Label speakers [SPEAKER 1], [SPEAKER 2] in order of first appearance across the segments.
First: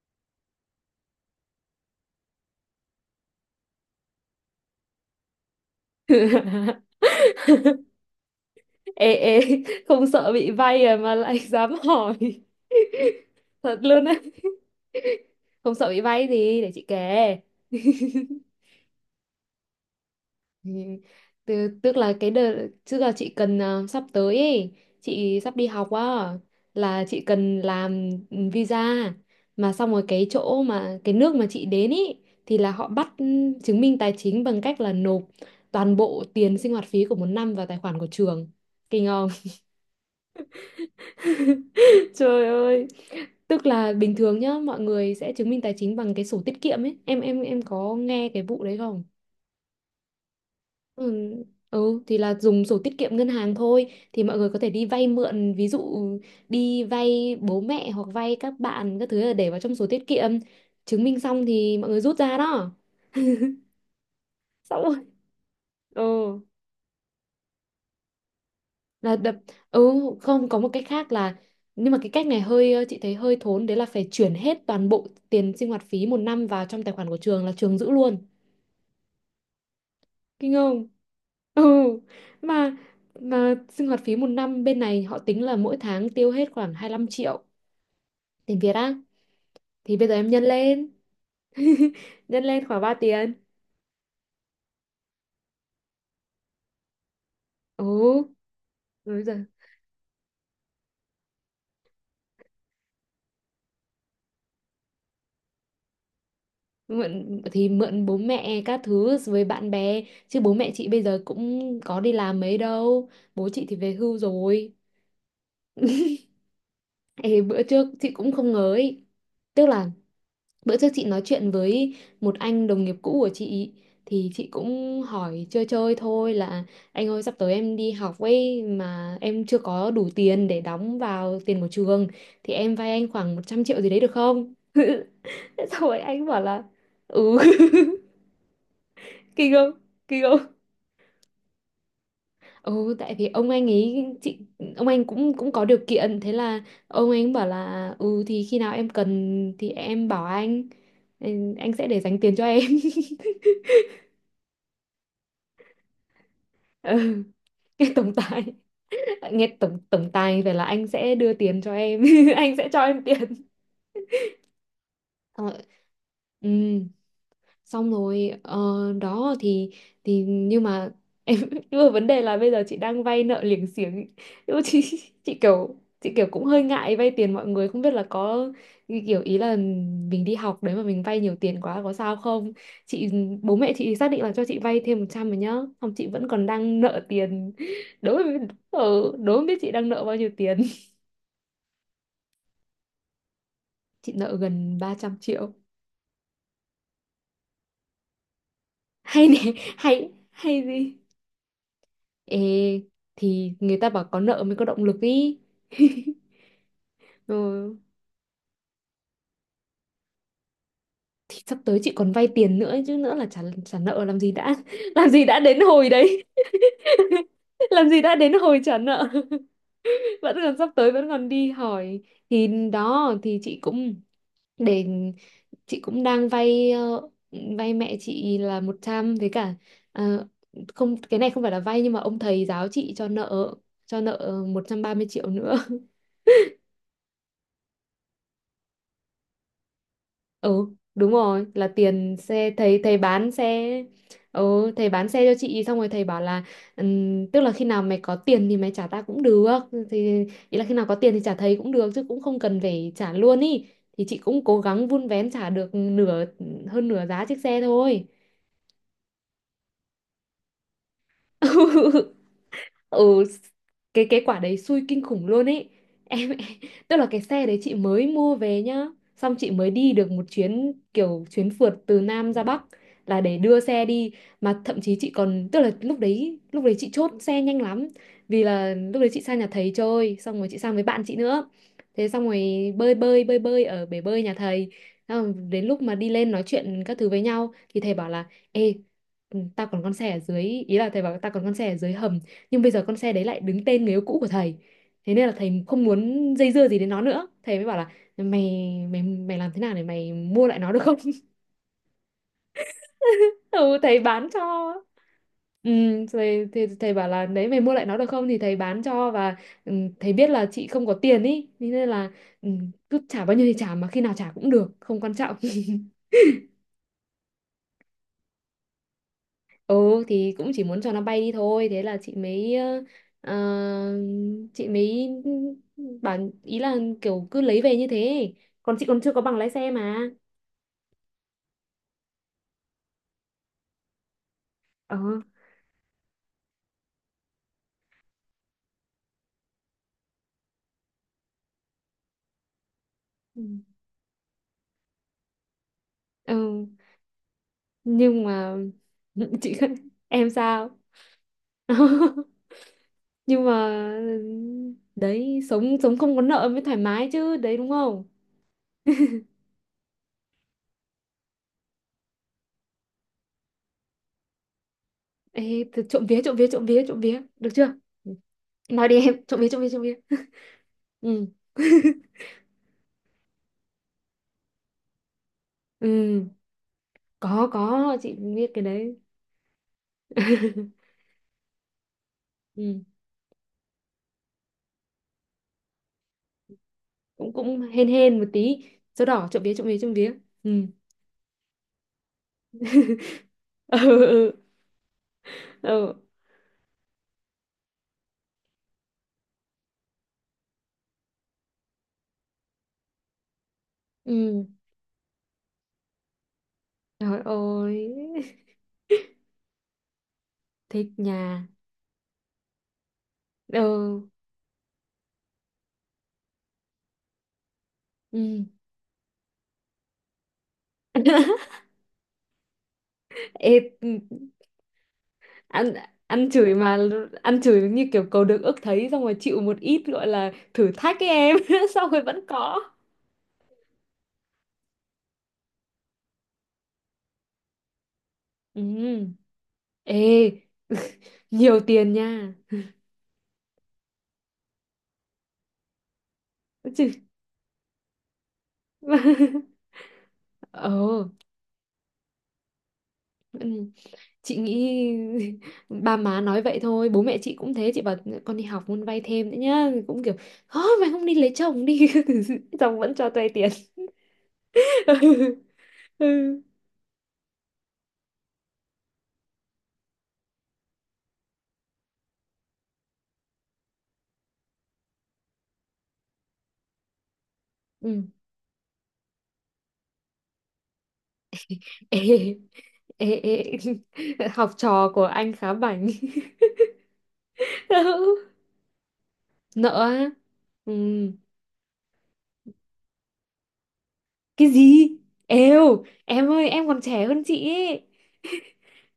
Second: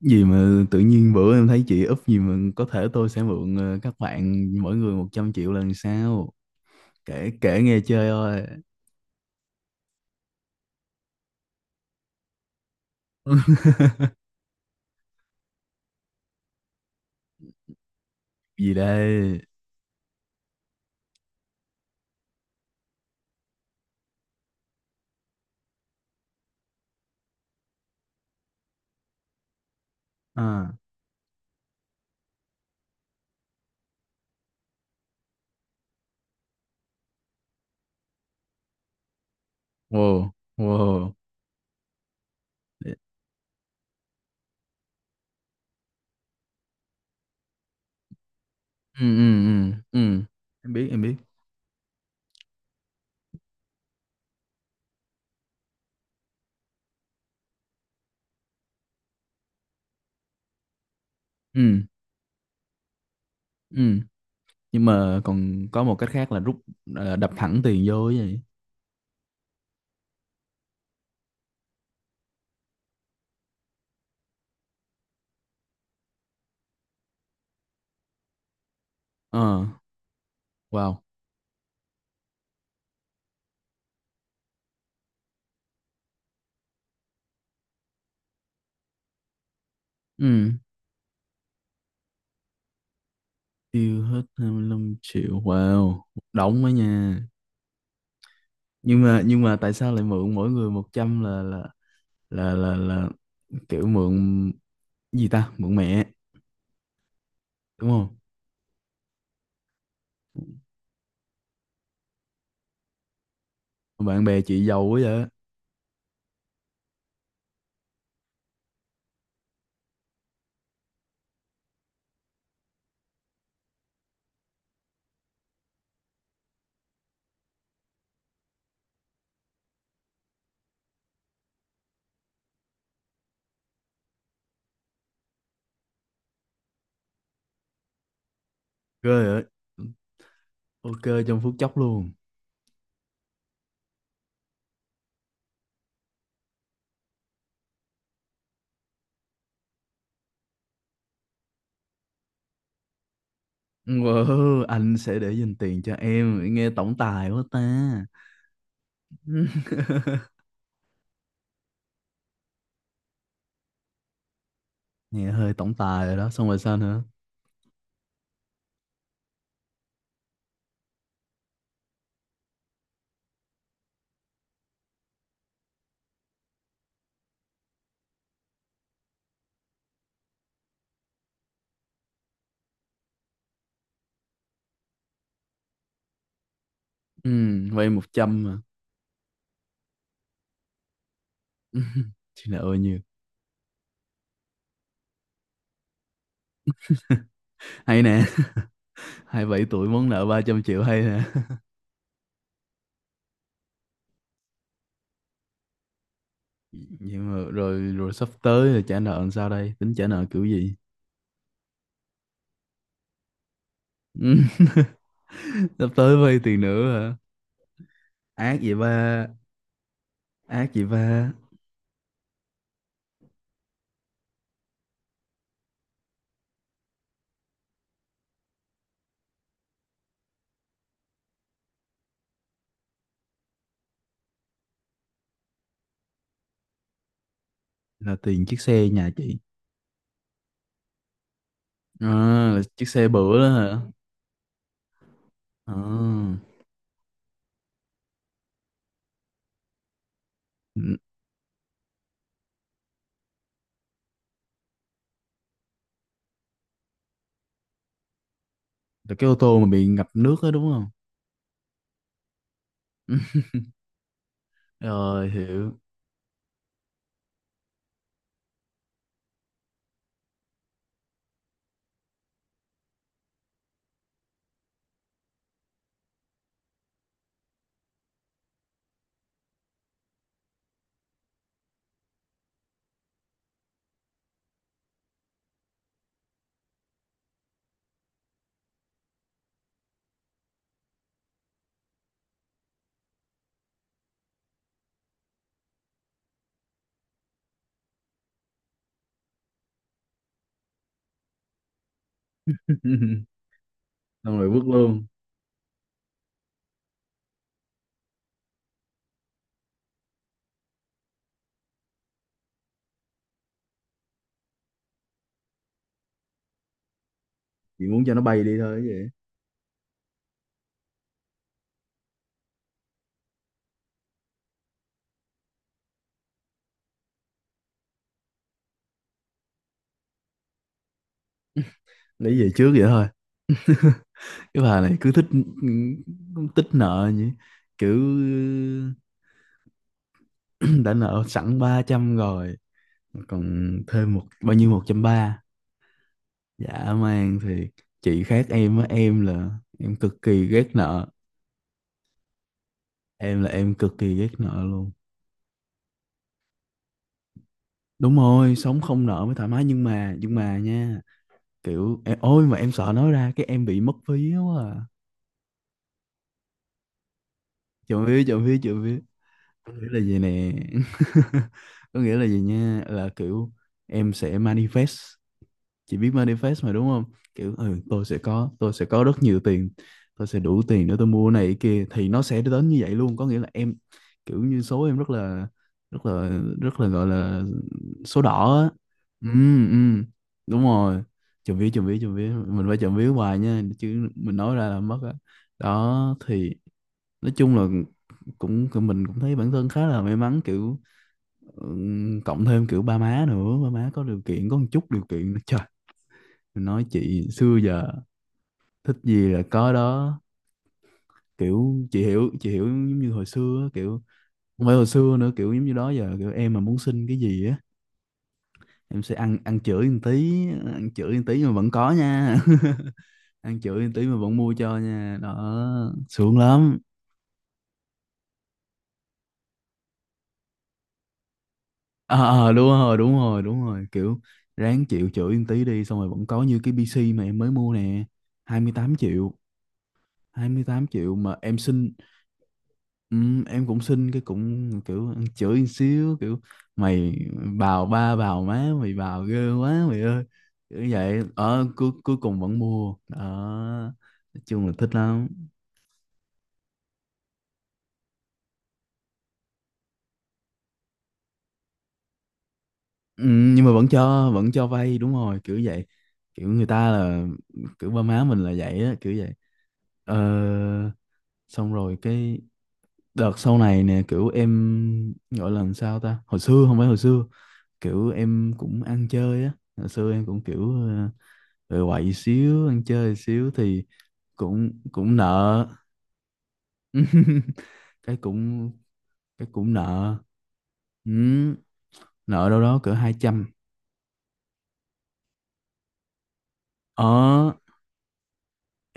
[SPEAKER 1] Gì mà tự nhiên bữa em thấy chị úp gì mà có thể tôi sẽ mượn các bạn mỗi người 100 triệu lần sau.
[SPEAKER 2] Ê,
[SPEAKER 1] Kể kể nghe chơi thôi.
[SPEAKER 2] ê, không sợ bị vay à mà lại dám hỏi? Thật luôn đấy, không sợ bị vay gì để chị kể?
[SPEAKER 1] Gì đây?
[SPEAKER 2] Thì- Tức tức là cái đợt, tức là chị cần sắp tới ấy, chị sắp đi học á, là chị cần làm visa. Mà xong rồi cái chỗ
[SPEAKER 1] À,
[SPEAKER 2] mà cái nước mà chị đến ấy thì là họ bắt chứng minh tài chính, bằng cách là nộp toàn bộ tiền sinh hoạt phí của một năm vào tài khoản của trường. Kinh không?
[SPEAKER 1] wow, wow,
[SPEAKER 2] Trời ơi.
[SPEAKER 1] ừ,
[SPEAKER 2] Tức là bình thường nhá, mọi người sẽ chứng minh tài chính bằng cái sổ tiết kiệm ấy. Em có nghe cái vụ đấy không?
[SPEAKER 1] ừ, ừ, ừ. Em biết em
[SPEAKER 2] Ừ,
[SPEAKER 1] biết,
[SPEAKER 2] ừ thì là dùng sổ tiết kiệm ngân hàng thôi, thì mọi người có thể đi vay mượn, ví dụ đi vay bố mẹ hoặc vay các bạn các thứ là để vào trong sổ tiết kiệm, chứng minh xong thì
[SPEAKER 1] ừ,
[SPEAKER 2] mọi người rút ra đó,
[SPEAKER 1] ừ.
[SPEAKER 2] xong
[SPEAKER 1] Nhưng
[SPEAKER 2] rồi.
[SPEAKER 1] mà còn có một
[SPEAKER 2] Ừ,
[SPEAKER 1] cách khác là rút, đập thẳng tiền vô ấy vậy.
[SPEAKER 2] là đập. Ừ, không, có một cách khác là, nhưng mà cái cách này hơi chị thấy hơi thốn đấy, là phải chuyển hết toàn bộ tiền sinh hoạt phí một năm vào trong tài khoản của trường, là trường giữ luôn.
[SPEAKER 1] Ờ,
[SPEAKER 2] Kinh không?
[SPEAKER 1] wow,
[SPEAKER 2] Ừ. mà mà sinh hoạt phí một năm bên này họ tính là mỗi tháng tiêu hết khoảng 25 triệu tiền Việt á, thì bây giờ em nhân
[SPEAKER 1] ừ,
[SPEAKER 2] lên, nhân lên khoảng 3 tiền.
[SPEAKER 1] tiêu hết 25 triệu, wow, đóng đó nha.
[SPEAKER 2] Ừ,
[SPEAKER 1] nhưng
[SPEAKER 2] rồi
[SPEAKER 1] mà
[SPEAKER 2] giờ
[SPEAKER 1] nhưng mà tại sao lại mượn mỗi người 100, là kiểu mượn gì ta, mượn mẹ?
[SPEAKER 2] mượn thì
[SPEAKER 1] Đúng
[SPEAKER 2] mượn bố
[SPEAKER 1] không?
[SPEAKER 2] mẹ các thứ với bạn bè, chứ bố mẹ chị bây giờ cũng có đi làm mấy đâu, bố chị thì về hưu
[SPEAKER 1] Bạn bè chị
[SPEAKER 2] rồi.
[SPEAKER 1] giàu quá vậy.
[SPEAKER 2] Ê, bữa trước chị cũng không ngờ ấy, tức là bữa trước chị nói chuyện với một anh đồng nghiệp cũ của chị, thì chị cũng hỏi chơi chơi thôi là, anh ơi sắp tới em đi học ấy, mà em chưa có đủ tiền để đóng vào tiền của trường, thì em vay anh khoảng 100 triệu gì đấy được không? Thế xong rồi anh bảo là ừ.
[SPEAKER 1] Ghê vậy.
[SPEAKER 2] Kinh không? Kinh không?
[SPEAKER 1] OK, trong phút chốc luôn.
[SPEAKER 2] Ừ, tại vì ông anh ấy chị, ông anh cũng, cũng có điều kiện, thế là ông anh bảo là ừ thì khi nào em cần thì em bảo anh, anh sẽ để dành tiền cho em.
[SPEAKER 1] Wow, anh sẽ để dành tiền cho em, nghe tổng
[SPEAKER 2] Ừ.
[SPEAKER 1] tài quá ta.
[SPEAKER 2] Nghe tổng tài. Nghe tổng tổng tài, vậy là anh sẽ đưa tiền cho em, anh sẽ cho em tiền.
[SPEAKER 1] Nghe
[SPEAKER 2] Xong
[SPEAKER 1] hơi
[SPEAKER 2] rồi,
[SPEAKER 1] tổng tài rồi đó,
[SPEAKER 2] ừ,
[SPEAKER 1] xong rồi sao nữa?
[SPEAKER 2] xong rồi, đó thì nhưng mà em nhưng mà vấn đề là bây giờ chị đang vay nợ liềng xiềng, nhưng mà chị, chị kiểu, chị kiểu cũng hơi ngại vay tiền mọi người, không biết là có, kiểu ý là mình đi học đấy mà mình vay nhiều tiền quá có sao không. Chị, bố mẹ chị xác định là cho chị vay thêm 100 rồi nhá, xong chị vẫn còn đang nợ
[SPEAKER 1] Ừ,
[SPEAKER 2] tiền.
[SPEAKER 1] vay một trăm mà.
[SPEAKER 2] Đố mà biết chị đang nợ bao nhiêu tiền.
[SPEAKER 1] Chị nợ bao nhiêu?
[SPEAKER 2] Chị nợ gần 300 triệu.
[SPEAKER 1] Hay nè.
[SPEAKER 2] Hay nè.
[SPEAKER 1] 27 tuổi
[SPEAKER 2] Hay
[SPEAKER 1] muốn nợ ba
[SPEAKER 2] hay
[SPEAKER 1] trăm
[SPEAKER 2] gì.
[SPEAKER 1] triệu hay nè.
[SPEAKER 2] Ê, thì người ta bảo có nợ mới có động lực ý.
[SPEAKER 1] Nhưng mà
[SPEAKER 2] Ừ.
[SPEAKER 1] rồi rồi sắp tới là trả nợ làm sao đây, tính trả nợ kiểu gì?
[SPEAKER 2] Thì sắp tới chị còn vay tiền nữa chứ, nữa là trả, trả nợ làm gì đã, làm gì đã đến hồi
[SPEAKER 1] Sắp tới
[SPEAKER 2] đấy.
[SPEAKER 1] vay tiền nữa hả?
[SPEAKER 2] Làm gì đã đến
[SPEAKER 1] Ác
[SPEAKER 2] hồi
[SPEAKER 1] vậy
[SPEAKER 2] trả nợ.
[SPEAKER 1] ba,
[SPEAKER 2] Vẫn còn, sắp
[SPEAKER 1] ác vậy
[SPEAKER 2] tới vẫn còn
[SPEAKER 1] ba.
[SPEAKER 2] đi hỏi. Thì đó, thì chị cũng, để chị cũng đang vay vay mẹ chị là 100, với cả ờ, không, cái này không phải là vay, nhưng mà ông thầy giáo chị cho nợ, cho nợ 130 triệu nữa.
[SPEAKER 1] Là tiền chiếc xe nhà chị.
[SPEAKER 2] Ừ, đúng rồi, là
[SPEAKER 1] À,
[SPEAKER 2] tiền xe,
[SPEAKER 1] là
[SPEAKER 2] thầy,
[SPEAKER 1] chiếc
[SPEAKER 2] thầy
[SPEAKER 1] xe
[SPEAKER 2] bán
[SPEAKER 1] bữa đó
[SPEAKER 2] xe.
[SPEAKER 1] hả?
[SPEAKER 2] Ừ, thầy bán xe cho chị, xong rồi thầy bảo
[SPEAKER 1] À,
[SPEAKER 2] là, tức là khi nào mày có tiền thì mày trả ta cũng được", thì ý là khi nào có tiền thì trả thầy cũng được, chứ cũng không cần phải trả luôn ý. Thì chị cũng cố gắng vun vén trả được nửa, hơn nửa giá chiếc xe thôi.
[SPEAKER 1] là cái ô tô mà bị ngập nước đó đúng không?
[SPEAKER 2] Ừ. Cái quả đấy xui kinh khủng
[SPEAKER 1] Rồi
[SPEAKER 2] luôn ấy
[SPEAKER 1] hiểu.
[SPEAKER 2] em. Tức là cái xe đấy chị mới mua về nhá, xong chị mới đi được một chuyến, kiểu chuyến phượt từ Nam ra Bắc, là để đưa xe đi. Mà thậm chí chị còn, tức là lúc đấy, lúc đấy chị chốt xe nhanh lắm, vì là lúc đấy chị sang nhà thầy chơi, xong rồi chị sang với bạn chị nữa. Thế xong rồi bơi bơi bơi bơi ở bể bơi nhà thầy. Xong rồi đến lúc mà đi lên nói chuyện các thứ với nhau, thì thầy bảo là, ê, ừ, tao còn con xe ở dưới, ý là thầy bảo tao còn con xe ở dưới hầm, nhưng bây giờ con xe đấy lại đứng tên người yêu cũ của thầy, thế nên là thầy không muốn dây dưa gì đến nó nữa, thầy mới bảo là mày mày mày làm thế nào để mày mua lại nó được không. Ừ, thầy bán
[SPEAKER 1] Xong rồi vứt
[SPEAKER 2] cho.
[SPEAKER 1] luôn.
[SPEAKER 2] Ừ, thầy bảo là đấy mày mua lại nó được không thì thầy bán cho, và ừ, thầy biết là chị không có tiền ý, thế nên là ừ, cứ trả bao nhiêu thì trả, mà khi nào trả cũng được, không quan trọng.
[SPEAKER 1] Chị muốn cho nó bay đi thôi chứ vậy.
[SPEAKER 2] Ừ thì cũng chỉ muốn cho nó bay đi thôi. Thế là chị mới ờ, chị mới bảo, ý là kiểu cứ lấy về như thế. Còn chị còn chưa có bằng lái xe mà.
[SPEAKER 1] Lấy về trước vậy thôi. Cái bà
[SPEAKER 2] Ờ.
[SPEAKER 1] này cứ thích tích nợ nhỉ? Kiểu đã nợ sẵn 300 rồi,
[SPEAKER 2] Ừ.
[SPEAKER 1] còn thêm một bao nhiêu, 130?
[SPEAKER 2] Ừ.
[SPEAKER 1] Dạ man thì
[SPEAKER 2] Nhưng
[SPEAKER 1] chị khác
[SPEAKER 2] mà,
[SPEAKER 1] em á. Em là
[SPEAKER 2] chị,
[SPEAKER 1] em cực
[SPEAKER 2] em
[SPEAKER 1] kỳ ghét
[SPEAKER 2] sao.
[SPEAKER 1] nợ. Em
[SPEAKER 2] Nhưng
[SPEAKER 1] là
[SPEAKER 2] mà,
[SPEAKER 1] em cực kỳ ghét nợ luôn.
[SPEAKER 2] đấy sống, sống không có nợ mới thoải mái chứ. Đấy đúng không?
[SPEAKER 1] Đúng rồi, sống không nợ mới thoải mái, nhưng mà nha, kiểu em, ôi mà em sợ nói ra cái em bị mất phí quá à.
[SPEAKER 2] Ê, thì trộm vía, trộm vía, trộm vía, trộm vía, được chưa?
[SPEAKER 1] Trộm
[SPEAKER 2] Ừ.
[SPEAKER 1] vía, trộm vía, trộm
[SPEAKER 2] Nói
[SPEAKER 1] vía.
[SPEAKER 2] đi em, trộm vía, trộm vía,
[SPEAKER 1] Có
[SPEAKER 2] trộm
[SPEAKER 1] nghĩa
[SPEAKER 2] vía.
[SPEAKER 1] là gì nè?
[SPEAKER 2] Ừ.
[SPEAKER 1] Có nghĩa là gì nha, là kiểu em sẽ manifest. Chị biết
[SPEAKER 2] Ừ,
[SPEAKER 1] manifest mà đúng không?
[SPEAKER 2] có
[SPEAKER 1] Kiểu ừ,
[SPEAKER 2] có
[SPEAKER 1] tôi
[SPEAKER 2] chị
[SPEAKER 1] sẽ
[SPEAKER 2] biết
[SPEAKER 1] có,
[SPEAKER 2] cái
[SPEAKER 1] tôi sẽ
[SPEAKER 2] đấy.
[SPEAKER 1] có rất nhiều tiền. Tôi sẽ đủ tiền để tôi mua này cái kia, thì nó sẽ đến như
[SPEAKER 2] Ừ.
[SPEAKER 1] vậy luôn. Có nghĩa là em, kiểu như số em rất là, rất là, rất là, gọi
[SPEAKER 2] Cũng,
[SPEAKER 1] là
[SPEAKER 2] cũng hên hên
[SPEAKER 1] số
[SPEAKER 2] một
[SPEAKER 1] đỏ
[SPEAKER 2] tí.
[SPEAKER 1] á.
[SPEAKER 2] Dấu đỏ,
[SPEAKER 1] Ừ,
[SPEAKER 2] trộm vía, trộm vía, trộm
[SPEAKER 1] ừ,
[SPEAKER 2] vía. Ừ.
[SPEAKER 1] đúng rồi. Chậm vía, chậm vía, chậm vía, mình phải chậm vía hoài nha,
[SPEAKER 2] Ừ,
[SPEAKER 1] chứ
[SPEAKER 2] ừ.
[SPEAKER 1] mình nói ra là mất á.
[SPEAKER 2] Ừ.
[SPEAKER 1] Đó thì nói chung là cũng cũng- mình cũng thấy bản thân khá là may mắn, kiểu cộng thêm kiểu ba má nữa, ba má có điều
[SPEAKER 2] Ừ.
[SPEAKER 1] kiện, có một chút điều kiện nữa. Trời. Tôi nói
[SPEAKER 2] Trời
[SPEAKER 1] chị xưa
[SPEAKER 2] ơi.
[SPEAKER 1] giờ thích gì là có đó.
[SPEAKER 2] Thích nhà.
[SPEAKER 1] Kiểu chị hiểu, chị hiểu giống như hồi xưa á,
[SPEAKER 2] Ừ.
[SPEAKER 1] kiểu không phải hồi xưa nữa, kiểu giống như đó giờ kiểu em mà muốn xin cái gì á,
[SPEAKER 2] Ừ.
[SPEAKER 1] em sẽ ăn ăn chửi một tí, ăn chửi một tí mà vẫn có nha. Ăn
[SPEAKER 2] Ê,
[SPEAKER 1] chửi
[SPEAKER 2] ừ,
[SPEAKER 1] một tí mà vẫn mua cho nha
[SPEAKER 2] ăn,
[SPEAKER 1] đó,
[SPEAKER 2] ăn
[SPEAKER 1] sướng
[SPEAKER 2] chửi mà.
[SPEAKER 1] lắm.
[SPEAKER 2] Ăn chửi như kiểu cầu được ước thấy, xong rồi chịu một ít gọi là thử thách ấy em, xong rồi vẫn
[SPEAKER 1] Ờ,
[SPEAKER 2] có.
[SPEAKER 1] Đúng rồi, đúng rồi, đúng rồi, kiểu ráng chịu chửi một tí đi, xong rồi vẫn có, như cái PC mà em mới mua nè, hai mươi tám
[SPEAKER 2] Ừ.
[SPEAKER 1] triệu
[SPEAKER 2] Ê,
[SPEAKER 1] 28 triệu mà em
[SPEAKER 2] nhiều
[SPEAKER 1] xin.
[SPEAKER 2] tiền nha.
[SPEAKER 1] Ừ, em cũng xin cái cũng kiểu chửi một xíu, kiểu
[SPEAKER 2] Chứ.
[SPEAKER 1] mày bào ba bào má mày, bào ghê quá mày ơi,
[SPEAKER 2] Ờ.
[SPEAKER 1] kiểu vậy, ở cuối cuối cùng vẫn mua
[SPEAKER 2] Ừ.
[SPEAKER 1] đó.
[SPEAKER 2] Chị
[SPEAKER 1] Nói chung là
[SPEAKER 2] nghĩ
[SPEAKER 1] thích lắm.
[SPEAKER 2] ba má nói vậy thôi, bố mẹ chị cũng thế, chị bảo con đi học muốn vay thêm nữa nhá, cũng kiểu thôi mày không đi lấy chồng đi, chồng vẫn cho
[SPEAKER 1] Ừ,
[SPEAKER 2] vay tiền.
[SPEAKER 1] nhưng mà vẫn cho vay đúng rồi, kiểu vậy.
[SPEAKER 2] Ừ.
[SPEAKER 1] Kiểu người ta là kiểu ba má mình là vậy á, kiểu vậy. ờ, Xong rồi cái đợt sau này nè, kiểu em gọi là làm sao ta, hồi xưa, không phải hồi xưa,
[SPEAKER 2] Ừ.
[SPEAKER 1] kiểu em cũng ăn chơi á. Hồi xưa em cũng kiểu rồi quậy
[SPEAKER 2] Ê,
[SPEAKER 1] xíu, ăn chơi
[SPEAKER 2] ê, ê.
[SPEAKER 1] xíu, thì
[SPEAKER 2] Học
[SPEAKER 1] cũng
[SPEAKER 2] trò của
[SPEAKER 1] cũng
[SPEAKER 2] anh khá
[SPEAKER 1] nợ.
[SPEAKER 2] bảnh.
[SPEAKER 1] cái
[SPEAKER 2] Ừ.
[SPEAKER 1] cũng cái
[SPEAKER 2] Nợ
[SPEAKER 1] cũng
[SPEAKER 2] á.
[SPEAKER 1] nợ.
[SPEAKER 2] Ừ.
[SPEAKER 1] Ừ, nợ đâu đó cỡ 200.
[SPEAKER 2] Cái gì? Êu em ơi, em còn trẻ hơn chị
[SPEAKER 1] Ờ,
[SPEAKER 2] ấy.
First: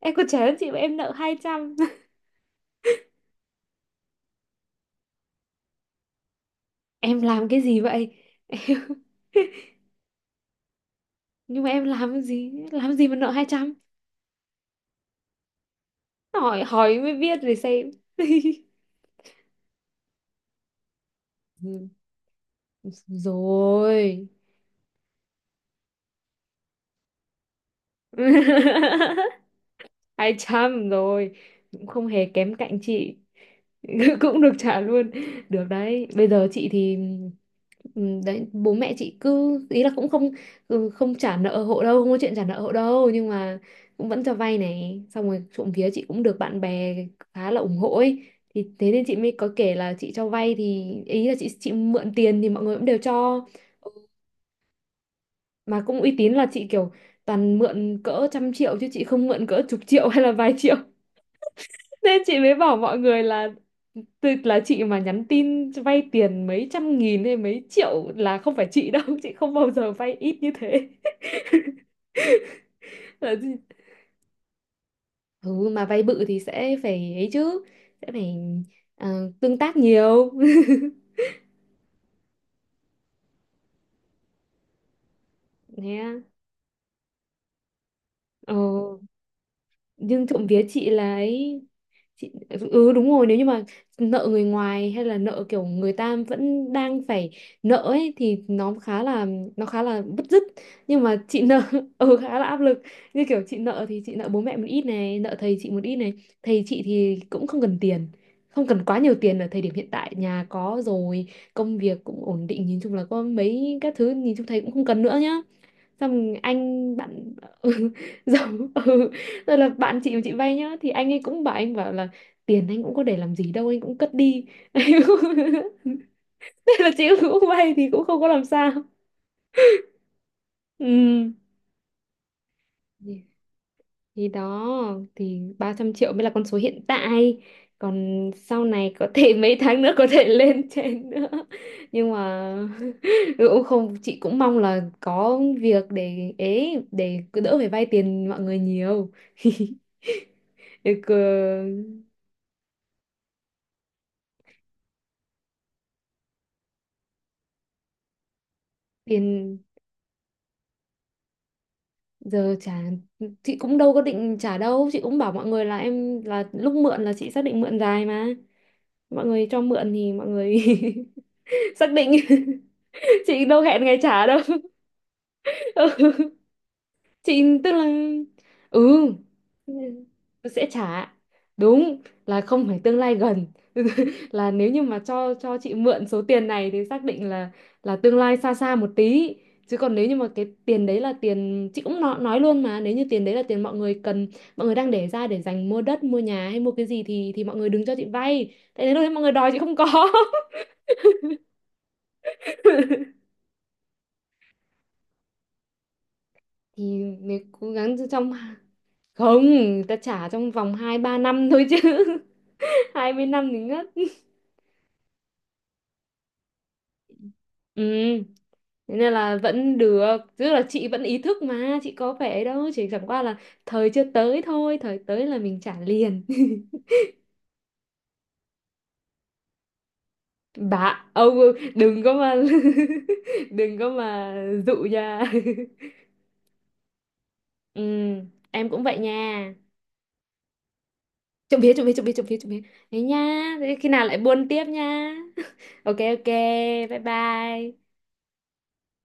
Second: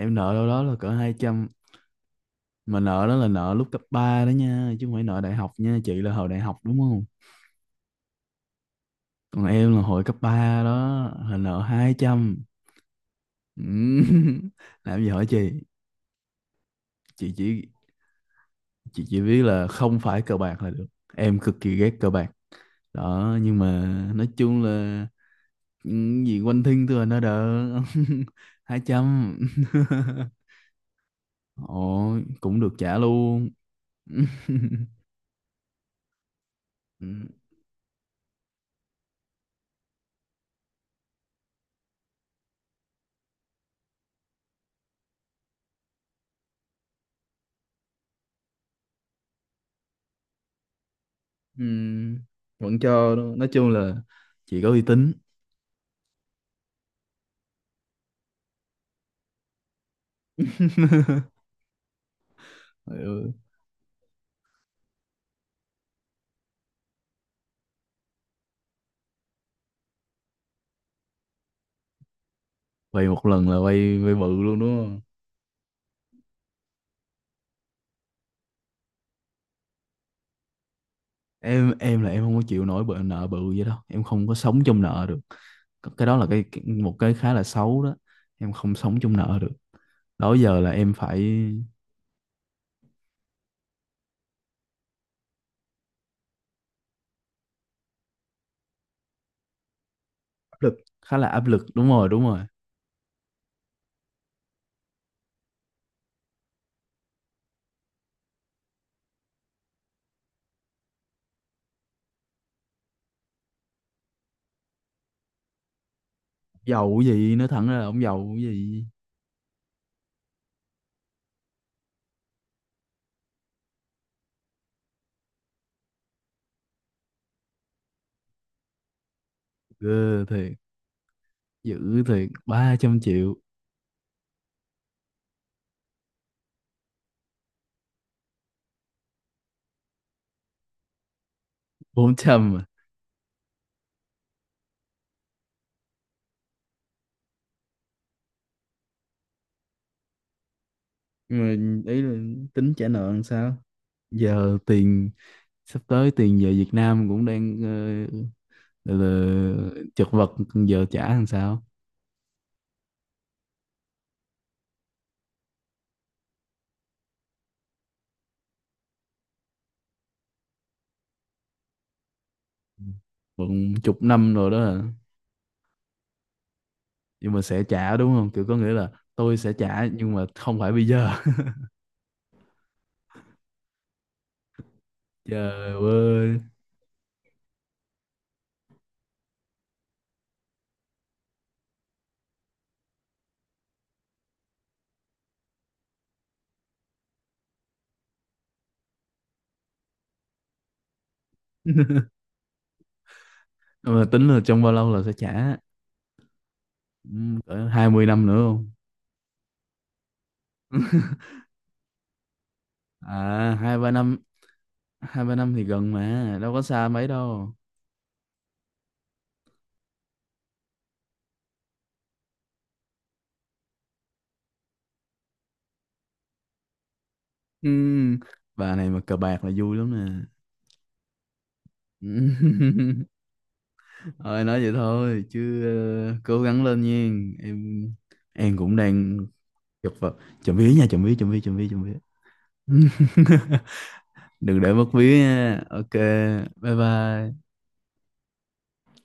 [SPEAKER 2] Em còn
[SPEAKER 1] nợ
[SPEAKER 2] trẻ
[SPEAKER 1] đâu
[SPEAKER 2] hơn
[SPEAKER 1] đó
[SPEAKER 2] chị
[SPEAKER 1] là
[SPEAKER 2] mà
[SPEAKER 1] cỡ
[SPEAKER 2] em nợ
[SPEAKER 1] hai
[SPEAKER 2] hai
[SPEAKER 1] trăm
[SPEAKER 2] trăm
[SPEAKER 1] Mà nợ đó là nợ lúc cấp 3 đó nha, chứ không phải nợ đại học nha. Chị là hồi đại học đúng không?
[SPEAKER 2] Em làm cái gì vậy?
[SPEAKER 1] Còn em là hồi cấp 3 đó, là
[SPEAKER 2] Nhưng
[SPEAKER 1] nợ
[SPEAKER 2] mà em làm cái
[SPEAKER 1] 200.
[SPEAKER 2] gì, làm gì mà nợ hai
[SPEAKER 1] Ừ.
[SPEAKER 2] trăm
[SPEAKER 1] Làm gì hỏi chị.
[SPEAKER 2] Hỏi, hỏi mới
[SPEAKER 1] chị
[SPEAKER 2] biết rồi
[SPEAKER 1] chỉ
[SPEAKER 2] xem.
[SPEAKER 1] chị chỉ biết là không phải cờ bạc là được. Em cực kỳ
[SPEAKER 2] Ừ,
[SPEAKER 1] ghét cờ bạc. Đó, nhưng mà
[SPEAKER 2] rồi.
[SPEAKER 1] nói chung là những gì quanh thiên tôi là nó đỡ. hai trăm
[SPEAKER 2] Hai trăm rồi, cũng không
[SPEAKER 1] Ồ,
[SPEAKER 2] hề kém
[SPEAKER 1] cũng được
[SPEAKER 2] cạnh
[SPEAKER 1] trả
[SPEAKER 2] chị.
[SPEAKER 1] luôn.
[SPEAKER 2] Cũng được trả luôn. Được đấy. Bây giờ chị thì
[SPEAKER 1] Ừ,
[SPEAKER 2] đấy bố mẹ chị cứ ý là cũng không, ừ, không trả nợ hộ đâu, không có chuyện trả nợ hộ đâu, nhưng mà cũng vẫn cho vay này, xong rồi trộm vía chị cũng được bạn bè khá là ủng hộ ấy. Thì thế nên chị mới có kể là chị cho vay, thì ý là chị
[SPEAKER 1] ừ,
[SPEAKER 2] chị mượn tiền thì mọi người
[SPEAKER 1] vẫn
[SPEAKER 2] cũng đều
[SPEAKER 1] cho đó.
[SPEAKER 2] cho.
[SPEAKER 1] Nói chung là chỉ có uy tín.
[SPEAKER 2] Mà cũng uy tín, là chị kiểu toàn mượn cỡ trăm triệu, chứ chị không mượn cỡ chục triệu hay là vài triệu. Nên chị mới bảo mọi người
[SPEAKER 1] Ừ,
[SPEAKER 2] là là chị mà nhắn tin vay tiền mấy trăm nghìn hay mấy triệu là không phải chị đâu, chị không bao giờ vay ít như thế.
[SPEAKER 1] vay một
[SPEAKER 2] Là
[SPEAKER 1] lần
[SPEAKER 2] gì?
[SPEAKER 1] là vay vay bự luôn đúng.
[SPEAKER 2] Ừ mà vay bự thì sẽ phải ấy chứ, sẽ phải tương tác nhiều.
[SPEAKER 1] Em là em không có chịu nổi bợ nợ bự vậy đâu, em không có sống trong nợ được. Cái đó
[SPEAKER 2] Nè.
[SPEAKER 1] là một cái khá là xấu đó, em
[SPEAKER 2] Ờ,
[SPEAKER 1] không sống trong nợ được.
[SPEAKER 2] nhưng
[SPEAKER 1] Đó
[SPEAKER 2] trộm
[SPEAKER 1] giờ
[SPEAKER 2] vía
[SPEAKER 1] là
[SPEAKER 2] chị
[SPEAKER 1] em
[SPEAKER 2] là
[SPEAKER 1] phải
[SPEAKER 2] ấy. Chị, ừ đúng rồi, nếu như mà nợ người ngoài hay là nợ kiểu người ta vẫn đang phải nợ ấy, thì nó khá là, nó khá là bứt rứt.
[SPEAKER 1] áp lực,
[SPEAKER 2] Nhưng
[SPEAKER 1] khá
[SPEAKER 2] mà
[SPEAKER 1] là
[SPEAKER 2] chị
[SPEAKER 1] áp
[SPEAKER 2] nợ,
[SPEAKER 1] lực, đúng rồi,
[SPEAKER 2] ừ
[SPEAKER 1] đúng rồi.
[SPEAKER 2] khá là áp lực, như kiểu chị nợ thì chị nợ bố mẹ một ít này, nợ thầy chị một ít này. Thầy chị thì cũng không cần tiền, không cần quá nhiều tiền ở thời điểm hiện tại, nhà có rồi, công việc cũng ổn định, nhìn chung là có mấy các thứ, nhìn chung thầy cũng không cần nữa nhá. Xong anh
[SPEAKER 1] Giàu cái
[SPEAKER 2] bạn,
[SPEAKER 1] gì, nói thẳng ra là
[SPEAKER 2] ừ,
[SPEAKER 1] ông giàu cái
[SPEAKER 2] giống.
[SPEAKER 1] gì.
[SPEAKER 2] Ừ. Rồi là bạn chị của chị vay nhá, thì anh ấy cũng bảo, anh bảo là tiền anh cũng có để làm gì đâu, anh cũng cất đi. Thế là chị cũng vay thì cũng không có làm sao.
[SPEAKER 1] Ghê thiệt.
[SPEAKER 2] Ừ.
[SPEAKER 1] Dữ thiệt, ba trăm
[SPEAKER 2] Thì
[SPEAKER 1] triệu
[SPEAKER 2] thì đó, thì 300 triệu mới là con số hiện tại, còn sau này có thể mấy tháng nữa có thể lên trên nữa, nhưng mà
[SPEAKER 1] 400 à?
[SPEAKER 2] cũng không, chị cũng mong là có việc để ấy, để cứ đỡ phải vay tiền mọi người nhiều. Được, ờ,
[SPEAKER 1] Nhưng mà ý là tính trả nợ làm sao? Giờ tiền sắp tới tiền về Việt Nam cũng đang là,
[SPEAKER 2] tiền
[SPEAKER 1] là chật vật, giờ trả làm sao?
[SPEAKER 2] giờ trả, chị cũng đâu có định trả đâu, chị cũng bảo mọi người là em, là lúc mượn là chị xác định mượn dài mà, mọi người cho mượn thì mọi người xác định, chị đâu
[SPEAKER 1] Bận
[SPEAKER 2] hẹn ngày
[SPEAKER 1] chục
[SPEAKER 2] trả
[SPEAKER 1] năm
[SPEAKER 2] đâu.
[SPEAKER 1] rồi đó hả?
[SPEAKER 2] Ừ.
[SPEAKER 1] Nhưng
[SPEAKER 2] Chị,
[SPEAKER 1] mà sẽ
[SPEAKER 2] tức là
[SPEAKER 1] trả đúng không? Kiểu có nghĩa là
[SPEAKER 2] ừ,
[SPEAKER 1] tôi sẽ trả nhưng mà không
[SPEAKER 2] sẽ
[SPEAKER 1] phải bây giờ.
[SPEAKER 2] trả, đúng, là không phải tương lai gần, là nếu như mà cho
[SPEAKER 1] Trời
[SPEAKER 2] chị mượn số
[SPEAKER 1] ơi.
[SPEAKER 2] tiền này thì xác định là tương lai xa xa một tí. Chứ còn nếu như mà cái tiền đấy là tiền, chị cũng nói luôn mà, nếu như tiền đấy là tiền mọi người cần, mọi người đang để ra để dành mua đất mua nhà hay mua cái gì, thì mọi người đừng cho chị vay, tại đến lúc đấy mọi người đòi chị không có.
[SPEAKER 1] Mà tính là trong bao lâu là sẽ trả?
[SPEAKER 2] Thì,
[SPEAKER 1] Ừ,
[SPEAKER 2] nếu
[SPEAKER 1] cỡ
[SPEAKER 2] cố gắng
[SPEAKER 1] 20 năm
[SPEAKER 2] trong,
[SPEAKER 1] nữa không?
[SPEAKER 2] không, ta trả trong vòng 2-3 năm thôi chứ, 20 năm
[SPEAKER 1] À,
[SPEAKER 2] thì ngất.
[SPEAKER 1] hai ba năm thì gần mà, đâu có xa mấy đâu.
[SPEAKER 2] Ừ, thế nên là vẫn được, tức là chị vẫn ý thức mà, chị có vẻ đâu, chỉ chẳng qua là thời chưa tới thôi, thời tới là mình trả liền.
[SPEAKER 1] Ừ, bà này mà cờ bạc là vui lắm nè.
[SPEAKER 2] Bà ông đừng có
[SPEAKER 1] Ừ.
[SPEAKER 2] mà, đừng có mà
[SPEAKER 1] Thôi nói vậy
[SPEAKER 2] dụ
[SPEAKER 1] thôi
[SPEAKER 2] nha.
[SPEAKER 1] chứ cố gắng lên nha.
[SPEAKER 2] Ừ,
[SPEAKER 1] Em em
[SPEAKER 2] em
[SPEAKER 1] cũng
[SPEAKER 2] cũng vậy
[SPEAKER 1] đang
[SPEAKER 2] nha.
[SPEAKER 1] chật vật. Chậm vía nha, chậm vía, chậm vía, chậm
[SPEAKER 2] Trộm
[SPEAKER 1] vía,
[SPEAKER 2] vía,
[SPEAKER 1] chậm
[SPEAKER 2] trộm vía,
[SPEAKER 1] vía.
[SPEAKER 2] trộm vía, trộm vía, trộm vía. Thế nha, thế khi nào lại buôn
[SPEAKER 1] Đừng
[SPEAKER 2] tiếp
[SPEAKER 1] để mất
[SPEAKER 2] nha.
[SPEAKER 1] ví nha, OK,
[SPEAKER 2] Ok, ok,
[SPEAKER 1] bye
[SPEAKER 2] bye
[SPEAKER 1] bye.
[SPEAKER 2] bye.